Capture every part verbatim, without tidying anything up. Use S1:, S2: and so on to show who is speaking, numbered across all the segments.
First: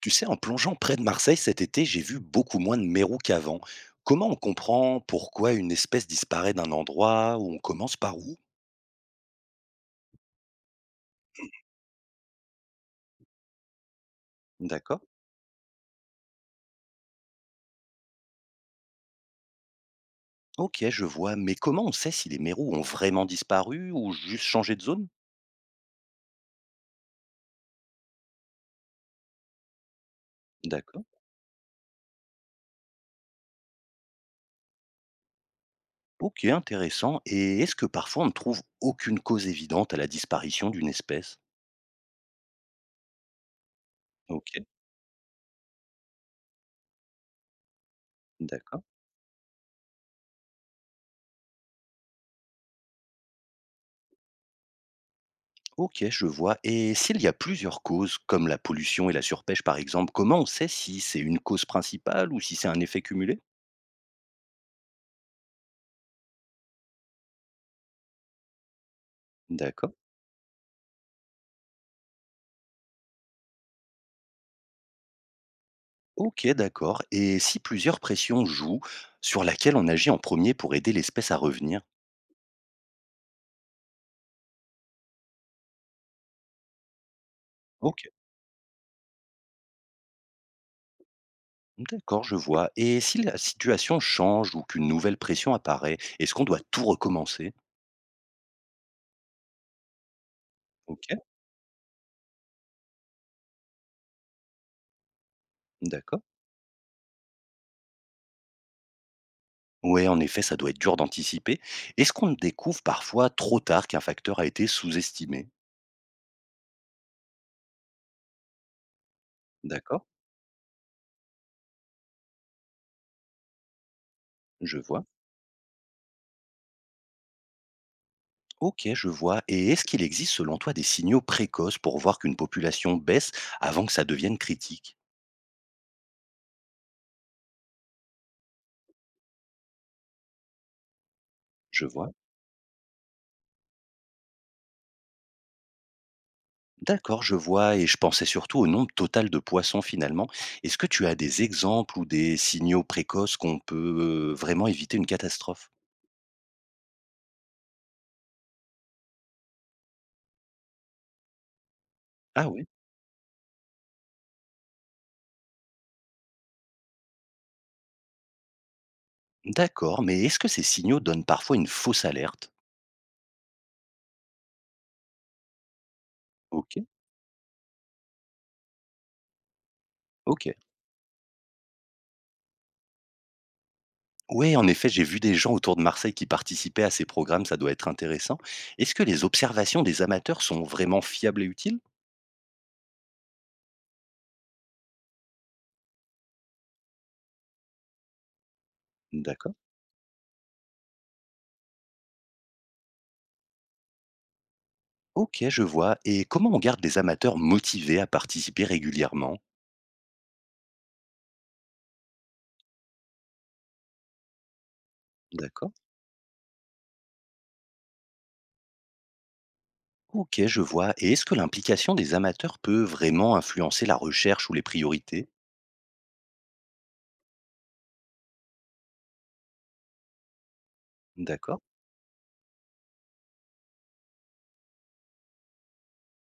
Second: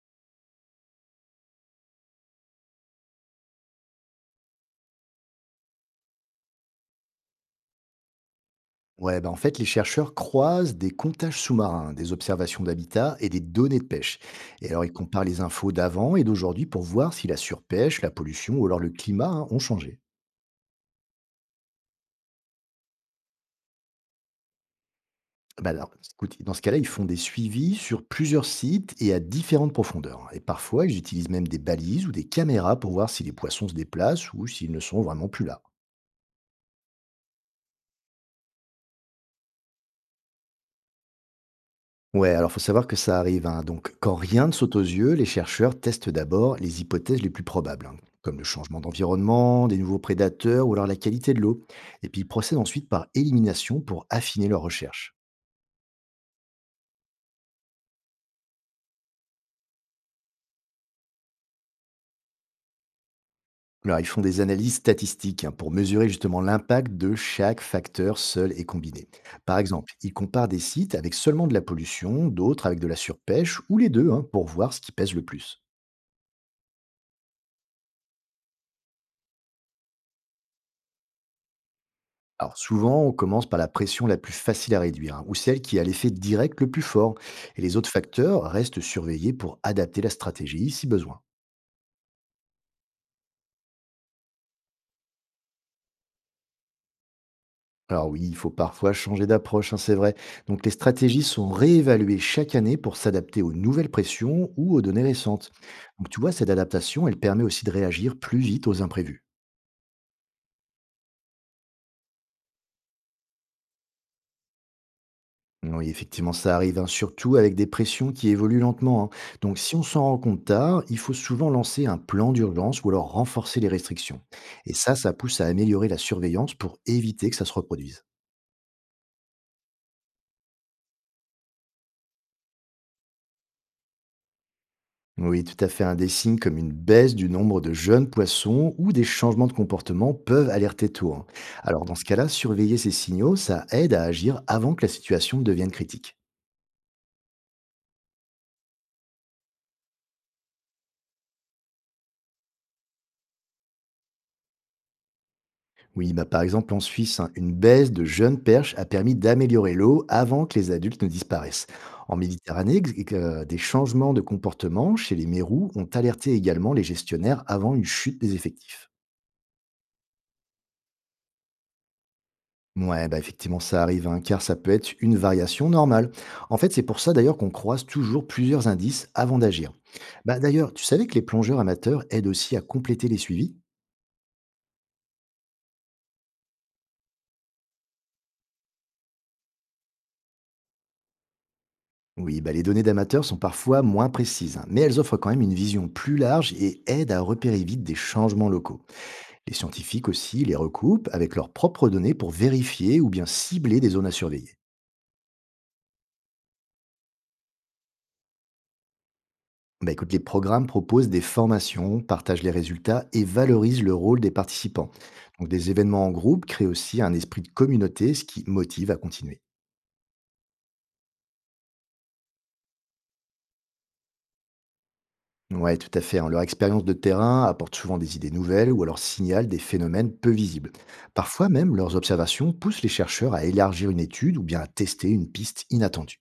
S1: Tu sais, en plongeant près de Marseille cet été, j'ai vu beaucoup moins de mérous qu'avant. Comment on comprend pourquoi une espèce disparaît d'un endroit, où on commence, par où?
S2: Ouais, bah en fait, les chercheurs croisent des comptages sous-marins, des observations d'habitat et des données de pêche. Et alors, ils
S1: D'accord.
S2: comparent les infos d'avant et d'aujourd'hui pour voir si la surpêche, la pollution ou alors le climat hein, ont changé.
S1: Ok, je vois. Mais comment on sait si les mérous ont vraiment disparu ou juste changé de zone?
S2: Bah alors, écoute, dans ce cas-là, ils font des suivis sur plusieurs sites et à différentes profondeurs. Et parfois, ils
S1: D'accord.
S2: utilisent même des balises ou des caméras pour voir si les poissons se déplacent ou s'ils ne sont vraiment plus là.
S1: Ok, intéressant. Et est-ce que parfois on ne trouve aucune cause évidente à la disparition d'une espèce?
S2: Ouais, alors faut savoir que ça arrive, hein. Donc, quand rien
S1: Ok,
S2: ne saute aux yeux, les chercheurs testent d'abord les hypothèses les plus probables, hein, comme le changement
S1: d'accord.
S2: d'environnement, des nouveaux prédateurs ou alors la qualité de l'eau. Et puis, ils procèdent ensuite par élimination pour affiner leurs recherches.
S1: Ok, je vois. Et s'il y a plusieurs causes, comme la pollution et la surpêche par exemple, comment on sait si c'est une cause principale ou si c'est un effet cumulé?
S2: Alors, ils font des analyses statistiques hein, pour mesurer justement l'impact de chaque facteur seul et combiné. Par
S1: D'accord.
S2: exemple, ils comparent des sites avec seulement de la pollution, d'autres avec de la surpêche, ou les deux, hein, pour voir ce qui pèse le plus.
S1: Ok, d'accord. Et si plusieurs pressions jouent, sur laquelle on agit en premier pour aider l'espèce à revenir?
S2: Alors souvent, on commence par la pression la plus facile à réduire, hein, ou celle qui a l'effet direct le plus fort, et les autres
S1: Ok,
S2: facteurs restent surveillés pour adapter la stratégie si besoin.
S1: d'accord, je vois. Et si la situation change ou qu'une nouvelle pression apparaît, est-ce qu'on doit tout recommencer?
S2: Alors oui, il faut parfois changer d'approche, hein, c'est vrai. Donc les
S1: Ok,
S2: stratégies sont réévaluées chaque année pour s'adapter aux nouvelles pressions ou aux données récentes. Donc
S1: d'accord.
S2: tu vois, cette adaptation, elle permet aussi de réagir plus vite aux imprévus.
S1: Oui, en effet, ça doit être dur d'anticiper. Est-ce qu'on découvre parfois trop tard qu'un facteur a été sous-estimé?
S2: Oui, effectivement, ça arrive, hein, surtout avec des pressions qui évoluent lentement, hein. Donc, si on s'en
S1: D'accord,
S2: rend compte tard, il faut souvent lancer un plan d'urgence ou alors renforcer les restrictions. Et
S1: je
S2: ça,
S1: vois.
S2: ça pousse à améliorer la surveillance pour éviter que ça se reproduise.
S1: Ok, je vois. Et est-ce qu'il existe selon toi des signaux précoces pour voir qu'une population baisse avant que ça devienne critique?
S2: Oui, tout à fait. Un des signes comme une baisse du nombre de jeunes poissons ou des changements de comportement peuvent alerter tôt, hein.
S1: Je
S2: Alors, dans ce
S1: vois.
S2: cas-là, surveiller ces signaux, ça aide à agir avant que la situation devienne critique.
S1: D'accord, je vois, et je pensais surtout au nombre total de poissons finalement. Est-ce que tu as des exemples ou des signaux précoces qu'on peut euh, vraiment éviter une catastrophe?
S2: Oui, bah par exemple en Suisse, hein, une baisse de jeunes perches a permis d'améliorer l'eau avant que les adultes ne disparaissent. En
S1: Ah oui,
S2: Méditerranée, ex- ex- euh, des changements de comportement chez les mérous ont alerté également les gestionnaires avant une chute des effectifs.
S1: d'accord, mais est-ce que ces signaux donnent parfois une fausse alerte?
S2: Ouais, bah effectivement, ça arrive, hein, car ça peut être une variation normale. En fait,
S1: Ok,
S2: c'est pour ça d'ailleurs qu'on croise toujours plusieurs indices avant d'agir. Bah
S1: ok.
S2: d'ailleurs, tu savais que les plongeurs amateurs aident aussi à compléter les suivis.
S1: Oui, en effet, j'ai vu des gens autour de Marseille qui participaient à ces programmes, ça doit être intéressant. Est-ce que les observations des amateurs sont vraiment fiables et utiles?
S2: Oui, bah, les données d'amateurs sont parfois moins précises, hein, mais elles offrent quand même une vision plus large et aident à repérer vite des changements locaux. Les
S1: D'accord.
S2: scientifiques aussi les recoupent avec leurs propres données pour vérifier ou bien cibler des zones à surveiller.
S1: Ok, je vois. Et comment on garde les amateurs motivés à participer régulièrement?
S2: Bah, écoute, les programmes proposent des formations, partagent les résultats et valorisent le rôle des participants. Donc des
S1: D'accord.
S2: événements en groupe créent aussi un esprit de communauté, ce qui motive à continuer.
S1: Ok, je vois. Et est-ce que l'implication des amateurs peut vraiment influencer la recherche ou les priorités?
S2: Ouais, tout à fait, hein. Leur expérience de terrain apporte souvent des idées nouvelles ou alors signale des phénomènes peu visibles. Parfois
S1: D'accord.
S2: même, leurs observations poussent les chercheurs à élargir une étude ou bien à tester une piste inattendue.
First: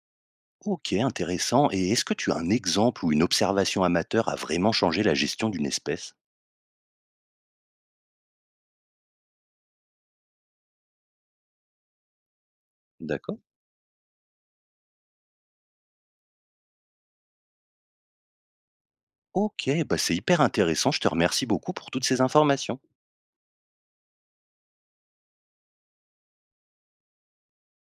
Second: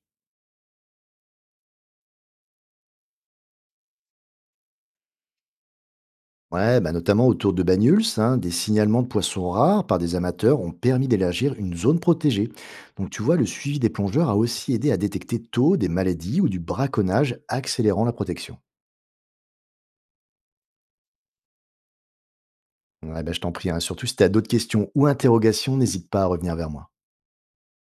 S1: Ok, intéressant. Et est-ce que tu as un exemple où une observation amateur a vraiment changé la gestion d'une espèce?
S2: Ouais, bah notamment autour de Banyuls, hein, des signalements de poissons rares par des amateurs ont permis d'élargir une zone protégée. Donc tu vois,
S1: D'accord.
S2: le suivi des plongeurs a aussi aidé à détecter tôt des maladies ou du braconnage, accélérant la protection.
S1: Ok, bah c'est hyper intéressant. Je te remercie beaucoup pour toutes ces informations.
S2: Ouais, bah je t'en prie, hein. Surtout si tu as d'autres questions ou interrogations, n'hésite pas à revenir vers moi.